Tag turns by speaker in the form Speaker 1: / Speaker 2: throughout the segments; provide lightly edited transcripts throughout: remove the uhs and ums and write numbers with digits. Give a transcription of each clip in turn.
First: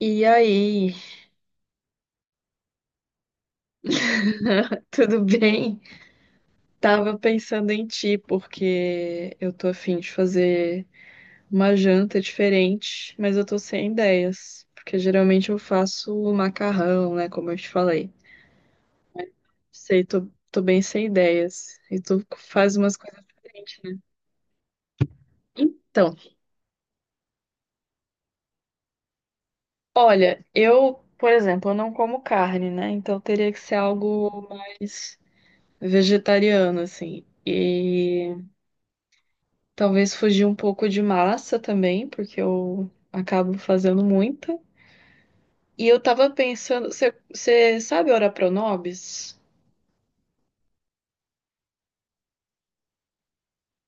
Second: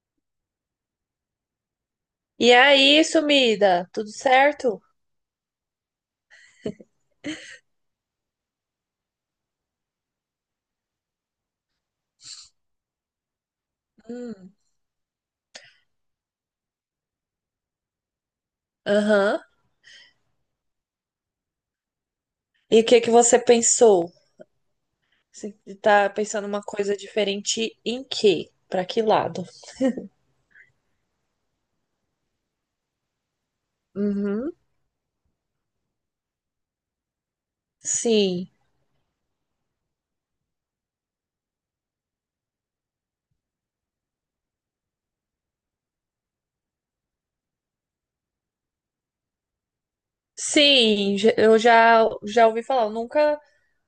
Speaker 1: E aí,
Speaker 2: E aí, sumida, tudo certo?
Speaker 1: tudo bem? Tava pensando em ti, porque eu tô afim de fazer uma janta diferente, mas eu tô sem
Speaker 2: Hum.
Speaker 1: ideias, porque geralmente eu faço o macarrão, né, como eu te falei.
Speaker 2: Aham.
Speaker 1: Sei, tô bem sem ideias, e tu faz
Speaker 2: E o
Speaker 1: umas
Speaker 2: que que
Speaker 1: coisas
Speaker 2: você
Speaker 1: diferentes, né?
Speaker 2: pensou? Você tá
Speaker 1: Então,
Speaker 2: pensando uma coisa diferente em quê? Pra que lado?
Speaker 1: olha, eu, por exemplo, eu não como carne, né, então teria que ser algo
Speaker 2: Uhum.
Speaker 1: mais vegetariano, assim,
Speaker 2: Sim.
Speaker 1: talvez fugir um pouco de massa também, porque eu acabo fazendo muita. E eu tava pensando, você sabe ora pronobis?
Speaker 2: Sim, eu já ouvi falar, eu nunca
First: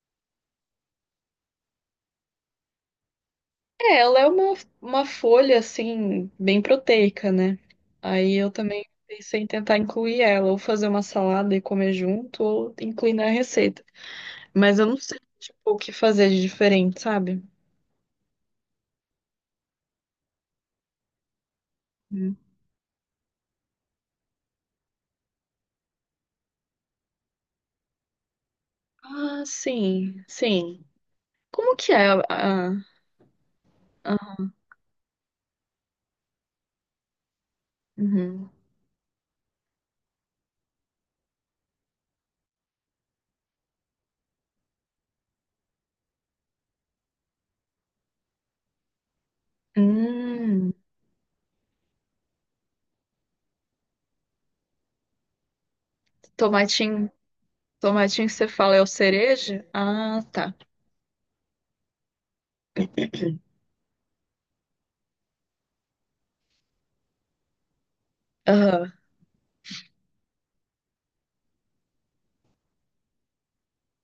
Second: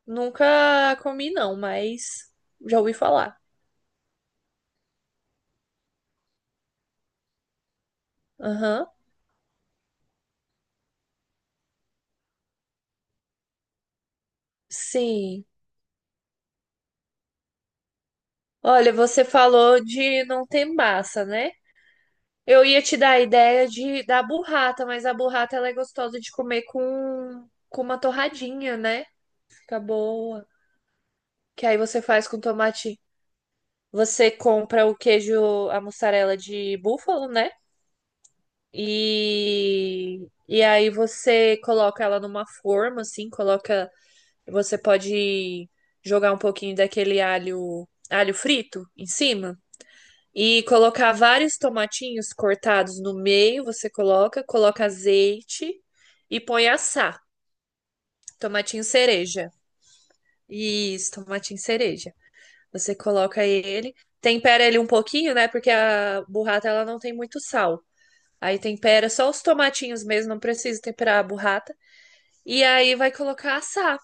Speaker 2: nunca comi não, mas já ouvi falar.
Speaker 1: É, ela é uma folha, assim, bem proteica, né? Aí eu também
Speaker 2: Aham.
Speaker 1: pensei em tentar incluir ela, ou fazer uma salada e comer junto, ou incluir na receita. Mas eu não sei,
Speaker 2: Sim.
Speaker 1: tipo, o que fazer de diferente, sabe?
Speaker 2: Olha, você falou de não ter massa, né?
Speaker 1: Hum.
Speaker 2: Eu ia te dar a ideia de da burrata, mas a burrata ela é gostosa de comer com uma torradinha, né?
Speaker 1: Ah,
Speaker 2: Fica
Speaker 1: sim,
Speaker 2: boa.
Speaker 1: sim.
Speaker 2: Que
Speaker 1: Como
Speaker 2: aí
Speaker 1: que
Speaker 2: você
Speaker 1: é
Speaker 2: faz com tomate. Você
Speaker 1: a-
Speaker 2: compra o queijo, a mussarela de búfalo, né?
Speaker 1: uhum.
Speaker 2: E aí você coloca ela numa forma, assim, coloca. Você pode jogar um pouquinho daquele alho frito em cima. E
Speaker 1: Hum,
Speaker 2: colocar vários tomatinhos cortados no meio, você coloca azeite e põe
Speaker 1: tomatinho.
Speaker 2: assar.
Speaker 1: Tomatinho que você fala é
Speaker 2: Tomatinho
Speaker 1: o
Speaker 2: cereja.
Speaker 1: cereja? Ah, tá.
Speaker 2: Isso, tomatinho cereja. Você coloca ele, tempera ele um pouquinho, né? Porque a burrata ela não tem muito sal. Aí
Speaker 1: Aham.
Speaker 2: tempera só os tomatinhos mesmo, não precisa temperar a burrata. E aí vai colocar assar.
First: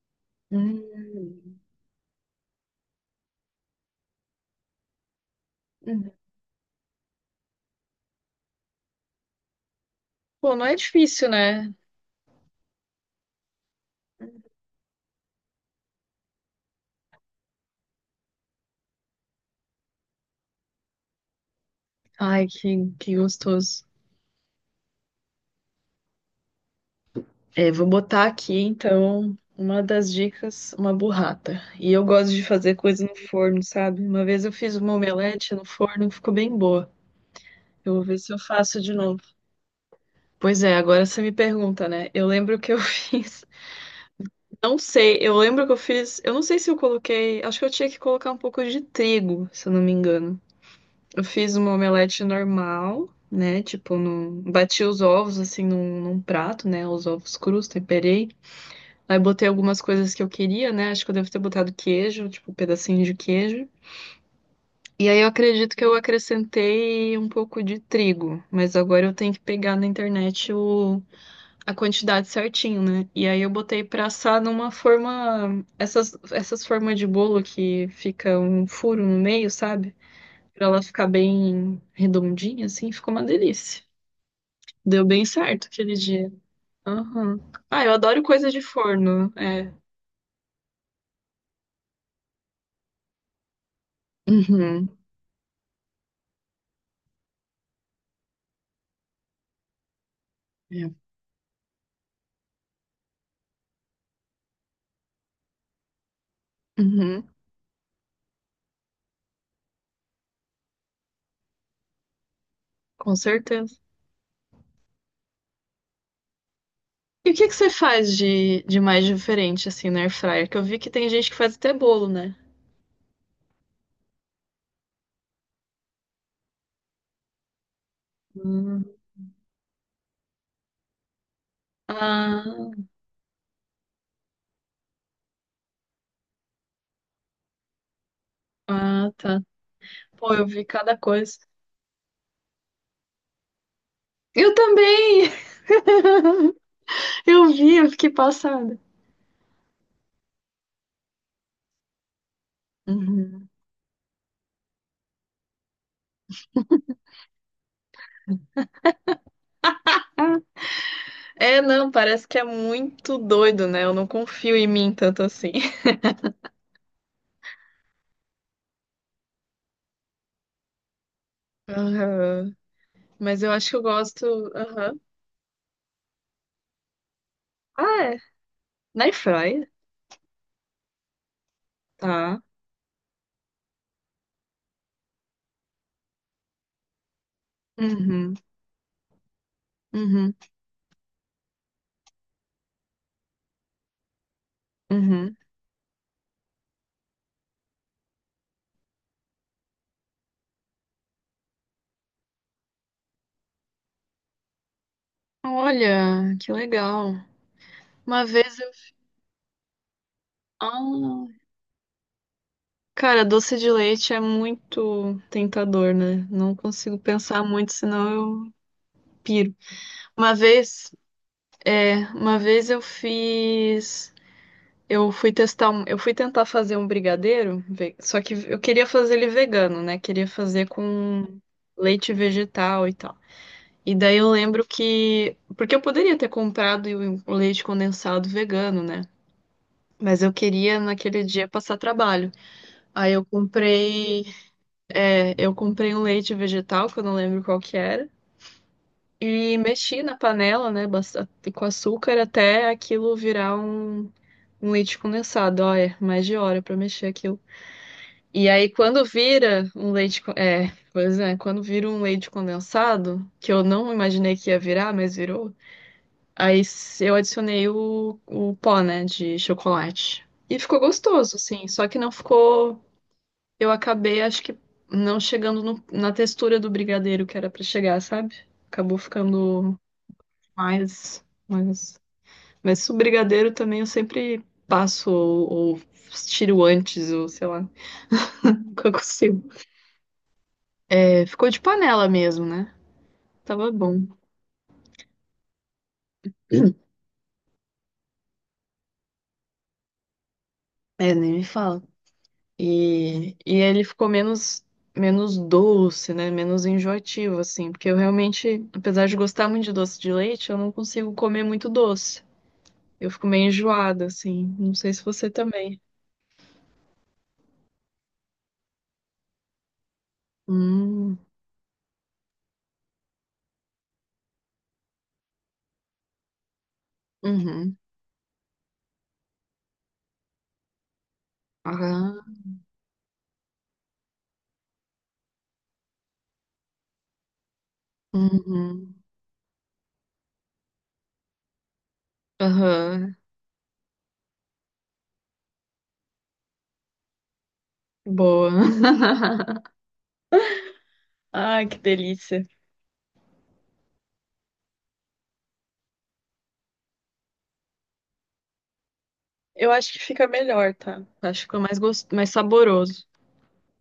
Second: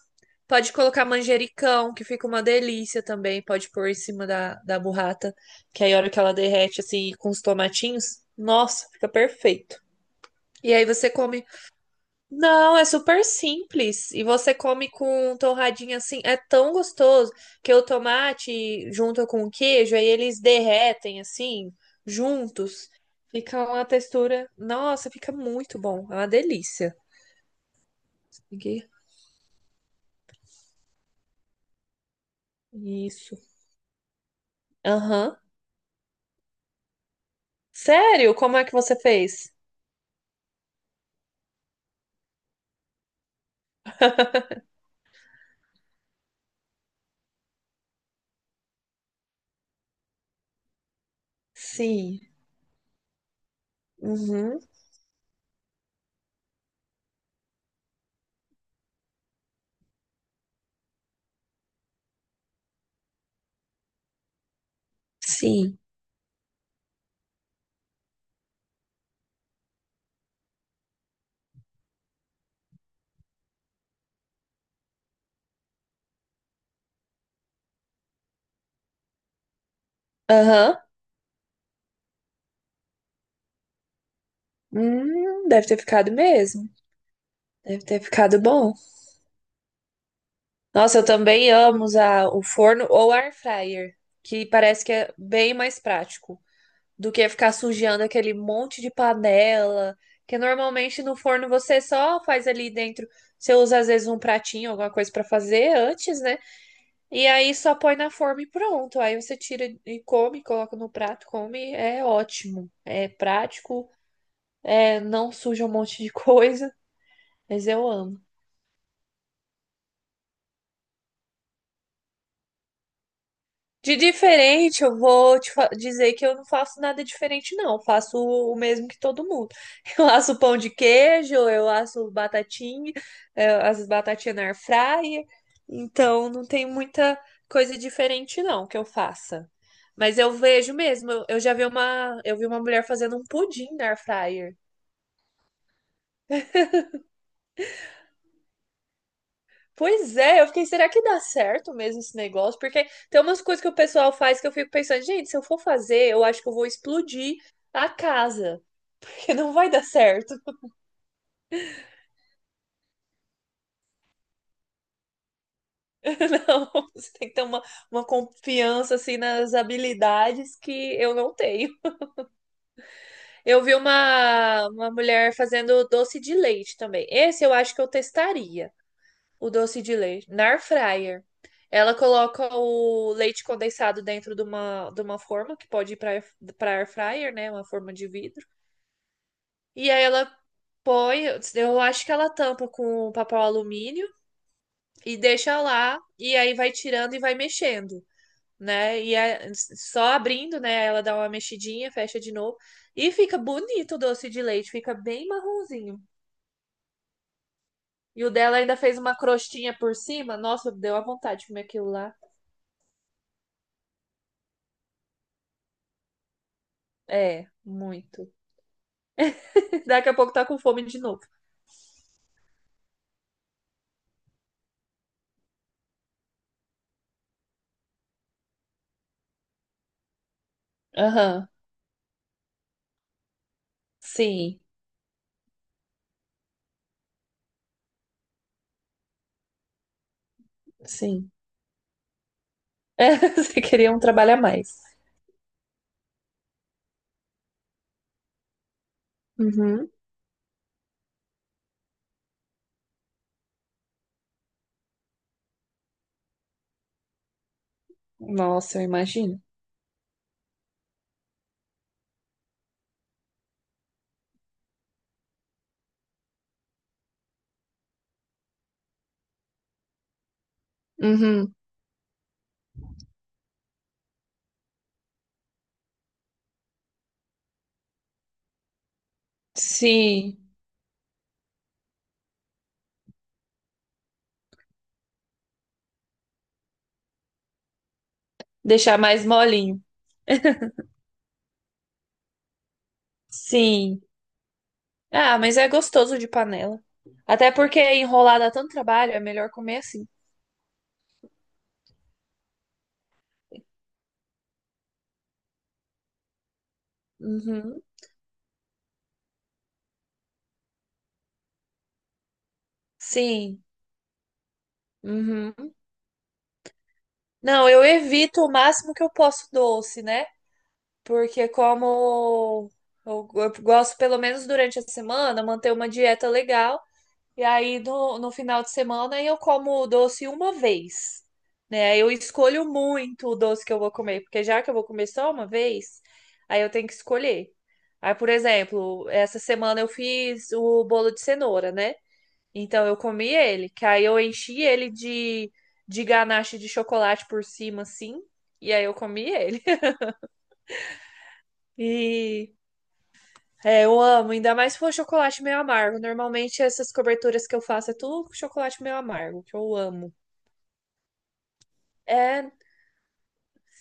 Speaker 2: Pode colocar
Speaker 1: Hum,
Speaker 2: manjericão, que fica uma delícia também. Pode pôr em cima da burrata, que aí a hora
Speaker 1: hum.
Speaker 2: que ela derrete, assim, com os tomatinhos, nossa, fica perfeito.
Speaker 1: Pô, não
Speaker 2: E
Speaker 1: é
Speaker 2: aí você
Speaker 1: difícil,
Speaker 2: come.
Speaker 1: né?
Speaker 2: Não, é super simples. E você come com torradinha assim. É tão gostoso que o tomate junto com o queijo, aí eles derretem assim,
Speaker 1: Ai,
Speaker 2: juntos.
Speaker 1: que
Speaker 2: Fica
Speaker 1: gostoso.
Speaker 2: uma textura. Nossa, fica muito bom. É uma delícia.
Speaker 1: É, vou botar aqui,
Speaker 2: Aqui.
Speaker 1: então, uma das dicas, uma burrata. E eu gosto de fazer coisa no
Speaker 2: Isso.
Speaker 1: forno, sabe? Uma vez eu fiz uma
Speaker 2: Aham.
Speaker 1: omelete no forno, ficou bem boa. Eu vou ver se
Speaker 2: Sério?
Speaker 1: eu
Speaker 2: Como é que
Speaker 1: faço de
Speaker 2: você
Speaker 1: novo.
Speaker 2: fez?
Speaker 1: Pois é, agora você me pergunta, né? Eu lembro que eu fiz. Não sei, eu lembro que eu fiz. Eu não sei se eu coloquei. Acho que eu tinha que colocar um pouco de trigo, se eu não me engano. Eu fiz uma
Speaker 2: Sim.
Speaker 1: omelete normal, né? Tipo,
Speaker 2: Uhum.
Speaker 1: bati os ovos assim num prato, né? Os ovos crus, temperei. Aí botei algumas coisas que eu queria, né? Acho que eu devo ter botado queijo, tipo, um pedacinho de queijo. E aí eu acredito
Speaker 2: Sim.
Speaker 1: que eu acrescentei um pouco de trigo, mas agora eu tenho que pegar na internet a quantidade certinho, né? E aí eu botei pra assar numa forma, essas formas de bolo que fica um furo no meio, sabe? Pra
Speaker 2: Aham.
Speaker 1: ela ficar bem redondinha, assim, ficou uma delícia. Deu bem certo
Speaker 2: Deve ter
Speaker 1: aquele
Speaker 2: ficado
Speaker 1: dia.
Speaker 2: mesmo.
Speaker 1: Aham.
Speaker 2: Deve
Speaker 1: Ah, eu
Speaker 2: ter
Speaker 1: adoro
Speaker 2: ficado
Speaker 1: coisa de
Speaker 2: bom.
Speaker 1: forno. É.
Speaker 2: Nossa, eu também amo usar o forno ou air fryer, que parece que
Speaker 1: Uhum.
Speaker 2: é bem mais prático do que ficar sujando aquele monte de panela, que
Speaker 1: É.
Speaker 2: normalmente no forno você só faz ali dentro, você usa às vezes um pratinho, alguma coisa pra fazer antes, né? E
Speaker 1: Uhum.
Speaker 2: aí só põe na forma e pronto. Aí você tira e come, coloca no prato, come, é ótimo. É
Speaker 1: Com certeza.
Speaker 2: prático. É, não suja um monte de coisa,
Speaker 1: E o que que
Speaker 2: mas
Speaker 1: você
Speaker 2: eu
Speaker 1: faz
Speaker 2: amo.
Speaker 1: de mais diferente, assim, na air fryer? Que eu vi que tem gente que faz até bolo, né?
Speaker 2: De diferente, eu vou te dizer que eu não faço nada diferente, não. Eu faço o
Speaker 1: Hum.
Speaker 2: mesmo que todo mundo. Eu asso pão de queijo, eu asso
Speaker 1: Ah,
Speaker 2: batatinha, eu as batatinhas na air fryer. Então, não tem muita coisa diferente, não, que eu
Speaker 1: ah, tá.
Speaker 2: faça. Mas eu
Speaker 1: Pô, eu vi
Speaker 2: vejo
Speaker 1: cada
Speaker 2: mesmo, eu
Speaker 1: coisa.
Speaker 2: eu já vi uma, eu vi uma mulher fazendo um pudim na air
Speaker 1: Eu
Speaker 2: fryer.
Speaker 1: também! Eu vi, eu fiquei passada.
Speaker 2: Pois é, eu fiquei, será que dá certo mesmo esse negócio? Porque tem umas
Speaker 1: Uhum.
Speaker 2: coisas que o pessoal faz que eu fico pensando, gente, se eu for fazer, eu acho que eu vou explodir a casa, porque não vai dar certo.
Speaker 1: É, não, parece que é muito doido, né? Eu não confio em mim tanto assim.
Speaker 2: Não, você tem que ter uma confiança, assim, nas habilidades que eu não tenho.
Speaker 1: Aham. Mas eu
Speaker 2: Eu
Speaker 1: acho
Speaker 2: vi
Speaker 1: que eu gosto.
Speaker 2: uma
Speaker 1: Aham.
Speaker 2: mulher fazendo doce de leite também. Esse eu acho que eu
Speaker 1: Ah, é.
Speaker 2: testaria.
Speaker 1: Na
Speaker 2: O
Speaker 1: Airfryer,
Speaker 2: doce de leite. Na air fryer. Ela
Speaker 1: tá?
Speaker 2: coloca o leite condensado dentro de uma forma que pode ir para air fryer, né? Uma forma de
Speaker 1: Uhum.
Speaker 2: vidro. E aí ela
Speaker 1: Uhum.
Speaker 2: põe, eu acho que ela tampa com papel alumínio e
Speaker 1: Uhum.
Speaker 2: deixa lá e aí vai tirando e vai mexendo, né? E é só abrindo, né? Ela dá uma mexidinha, fecha de novo e fica bonito o doce de leite, fica bem marronzinho.
Speaker 1: Olha, que legal.
Speaker 2: E
Speaker 1: Uma
Speaker 2: o dela
Speaker 1: vez eu.
Speaker 2: ainda fez uma crostinha por cima. Nossa, deu a
Speaker 1: Ah,
Speaker 2: vontade de comer aquilo lá.
Speaker 1: cara, doce de leite é muito tentador, né? Não consigo pensar
Speaker 2: É,
Speaker 1: muito, senão
Speaker 2: muito.
Speaker 1: eu piro.
Speaker 2: Daqui a pouco
Speaker 1: Uma
Speaker 2: tá com fome
Speaker 1: vez,
Speaker 2: de novo.
Speaker 1: é, uma vez eu fiz. Eu fui testar, eu fui tentar fazer um brigadeiro, só que eu queria fazer ele vegano, né? Queria fazer com
Speaker 2: Aham,
Speaker 1: leite vegetal e tal. E daí eu
Speaker 2: sim,
Speaker 1: lembro que. Porque eu poderia ter comprado o leite condensado vegano, né? Mas eu queria naquele
Speaker 2: sim.
Speaker 1: dia passar trabalho. Aí
Speaker 2: É,
Speaker 1: eu
Speaker 2: você queria um
Speaker 1: comprei.
Speaker 2: trabalho a mais.
Speaker 1: É, eu comprei um leite vegetal, que eu não lembro qual que era. E
Speaker 2: Uhum.
Speaker 1: mexi na panela, né? Com açúcar até aquilo virar um leite condensado. Ó, é mais de hora pra mexer aquilo. E aí
Speaker 2: Nossa, eu
Speaker 1: quando
Speaker 2: imagino.
Speaker 1: vira um É, pois é, quando vira um leite condensado, que eu não imaginei que ia virar, mas virou. Aí eu adicionei o pó, né, de chocolate. E ficou gostoso,
Speaker 2: Uhum,
Speaker 1: assim. Só que não ficou. Eu acabei, acho que não chegando na textura do brigadeiro que era pra chegar, sabe? Acabou ficando
Speaker 2: sim.
Speaker 1: mais. Mas o brigadeiro também eu sempre passo ou tiro antes, ou sei lá. Nunca
Speaker 2: Deixar mais
Speaker 1: consigo.
Speaker 2: molinho.
Speaker 1: É, ficou de panela mesmo, né? Tava
Speaker 2: Sim.
Speaker 1: bom.
Speaker 2: Ah, mas é gostoso de panela. Até porque enrolar dá tanto trabalho, é melhor comer assim.
Speaker 1: É, nem me fala. E ele ficou menos doce, né? Menos enjoativo, assim.
Speaker 2: Uhum,
Speaker 1: Porque eu realmente, apesar de gostar muito de doce de leite, eu não consigo comer muito doce. Eu fico meio
Speaker 2: sim.
Speaker 1: enjoada, assim. Não sei se você
Speaker 2: Uhum.
Speaker 1: também.
Speaker 2: Não, eu evito o máximo que eu posso doce, né?
Speaker 1: Hum,
Speaker 2: Porque como eu gosto, pelo menos durante a semana, manter uma dieta legal. E
Speaker 1: uhum.
Speaker 2: aí no final de semana eu como o doce uma vez, né? Eu
Speaker 1: Aham,
Speaker 2: escolho muito o doce que eu vou comer, porque já que eu vou comer só uma vez, aí eu tenho que escolher. Aí, por
Speaker 1: uhum.
Speaker 2: exemplo, essa semana eu fiz o bolo de cenoura, né? Então eu
Speaker 1: Aham.
Speaker 2: comi ele, que aí eu enchi ele de ganache de chocolate por cima, assim,
Speaker 1: Boa.
Speaker 2: e aí eu comi ele.
Speaker 1: Ai, que delícia.
Speaker 2: E é, eu amo, ainda mais se for chocolate meio amargo. Normalmente essas coberturas que eu faço é tudo com chocolate meio amargo, que
Speaker 1: Eu
Speaker 2: eu
Speaker 1: acho que
Speaker 2: amo.
Speaker 1: fica melhor, tá? Acho que fica gos... mais
Speaker 2: É,
Speaker 1: saboroso.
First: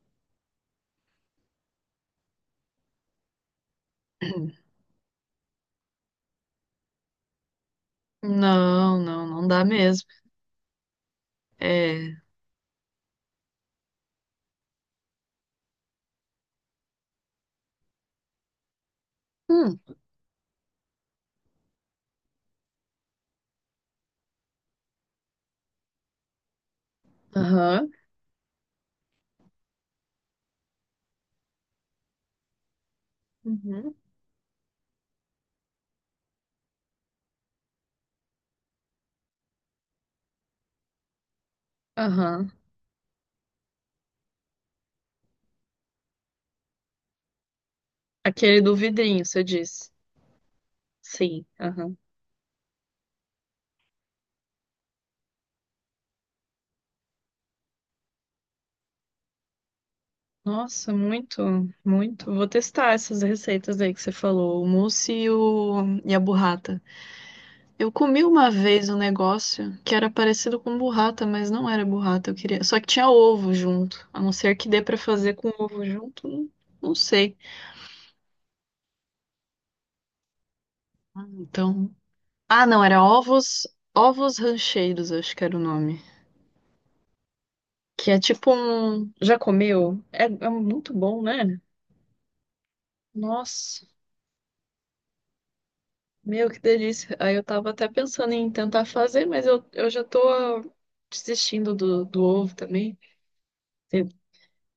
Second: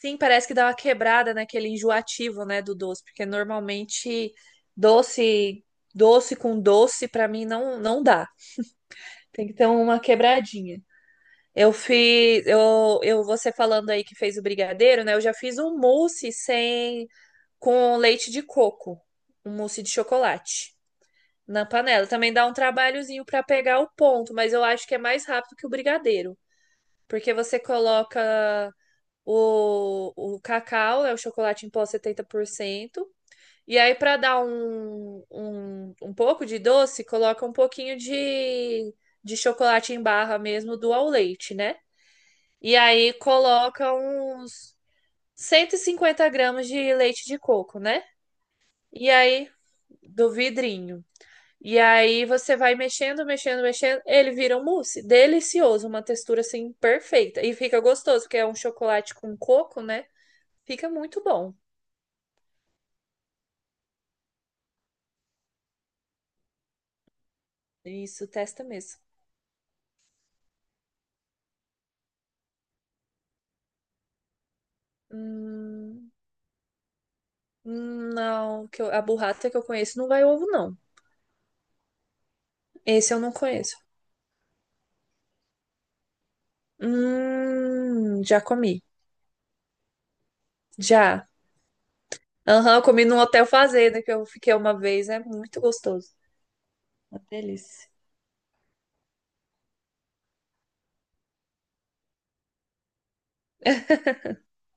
Speaker 2: sim, parece que dá uma quebrada naquele enjoativo, né, do doce, porque normalmente doce, doce com doce pra mim não dá.
Speaker 1: Não
Speaker 2: Tem que
Speaker 1: dá
Speaker 2: ter uma
Speaker 1: mesmo.
Speaker 2: quebradinha. Eu
Speaker 1: É.
Speaker 2: fiz, eu você falando aí que fez o brigadeiro, né? Eu já fiz um mousse sem com leite de coco, um
Speaker 1: Hum.
Speaker 2: mousse de chocolate na panela. Também dá um trabalhozinho pra pegar o ponto, mas eu acho que é mais rápido que o brigadeiro, porque você
Speaker 1: Aham.
Speaker 2: coloca. O cacau é o chocolate em pó 70%. E
Speaker 1: Uhum.
Speaker 2: aí, para dar um, pouco de doce, coloca um pouquinho de chocolate em barra mesmo do ao leite, né?
Speaker 1: Aham.
Speaker 2: E aí coloca uns 150 g de leite de coco, né?
Speaker 1: Aquele do
Speaker 2: E
Speaker 1: vidrinho, você
Speaker 2: aí,
Speaker 1: disse.
Speaker 2: do vidrinho.
Speaker 1: Sim,
Speaker 2: E
Speaker 1: aham.
Speaker 2: aí você vai mexendo, mexendo, mexendo. Ele vira um mousse. Delicioso, uma textura assim perfeita. E fica gostoso, porque é um chocolate com coco, né? Fica
Speaker 1: Nossa,
Speaker 2: muito
Speaker 1: muito,
Speaker 2: bom.
Speaker 1: muito. Vou testar essas receitas aí que você falou, o mousse e a burrata. Eu comi
Speaker 2: Isso,
Speaker 1: uma
Speaker 2: testa
Speaker 1: vez um
Speaker 2: mesmo.
Speaker 1: negócio que era parecido com burrata, mas não era burrata, eu queria. Só que tinha ovo junto. A não ser que dê pra fazer com ovo
Speaker 2: Hum,
Speaker 1: junto, não sei.
Speaker 2: não, a burrata que eu conheço não vai ovo, não.
Speaker 1: Ah, então, ah, não, era
Speaker 2: Esse eu não
Speaker 1: ovos,
Speaker 2: conheço.
Speaker 1: ovos rancheiros, acho que era o nome. Que é
Speaker 2: Já
Speaker 1: tipo
Speaker 2: comi.
Speaker 1: um, já comeu? É, é muito bom,
Speaker 2: Já.
Speaker 1: né?
Speaker 2: Aham, eu comi num hotel
Speaker 1: Nossa.
Speaker 2: fazenda que eu fiquei uma vez. É muito gostoso.
Speaker 1: Meu, que delícia.
Speaker 2: Uma
Speaker 1: Aí eu tava até
Speaker 2: delícia.
Speaker 1: pensando em tentar fazer, mas eu já tô desistindo do ovo também. Eu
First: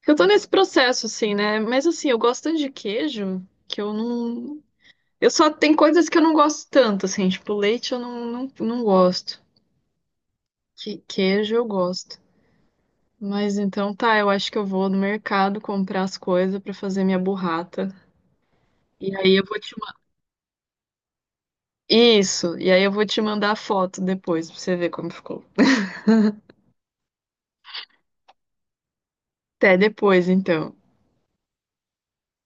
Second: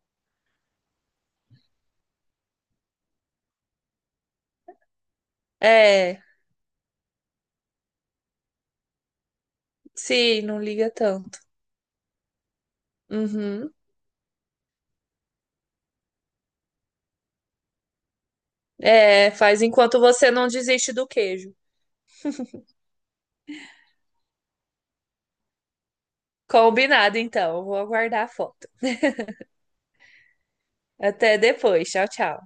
Speaker 1: eu tô nesse processo, assim, né? Mas assim, eu gosto tanto de queijo que eu não. Eu só tem coisas que eu
Speaker 2: É,
Speaker 1: não gosto tanto, assim, tipo, leite eu não gosto.
Speaker 2: sim, não liga
Speaker 1: Que,
Speaker 2: tanto.
Speaker 1: queijo eu gosto. Mas
Speaker 2: Uhum.
Speaker 1: então tá, eu acho que eu vou no mercado comprar as coisas pra fazer minha burrata. E
Speaker 2: É,
Speaker 1: aí eu vou
Speaker 2: faz
Speaker 1: te
Speaker 2: enquanto
Speaker 1: mandar.
Speaker 2: você não desiste do queijo.
Speaker 1: Isso, e aí eu vou te mandar a foto depois pra você ver como ficou.
Speaker 2: Combinado, então. Eu vou aguardar a foto.
Speaker 1: Até depois, então.
Speaker 2: Até depois. Tchau, tchau.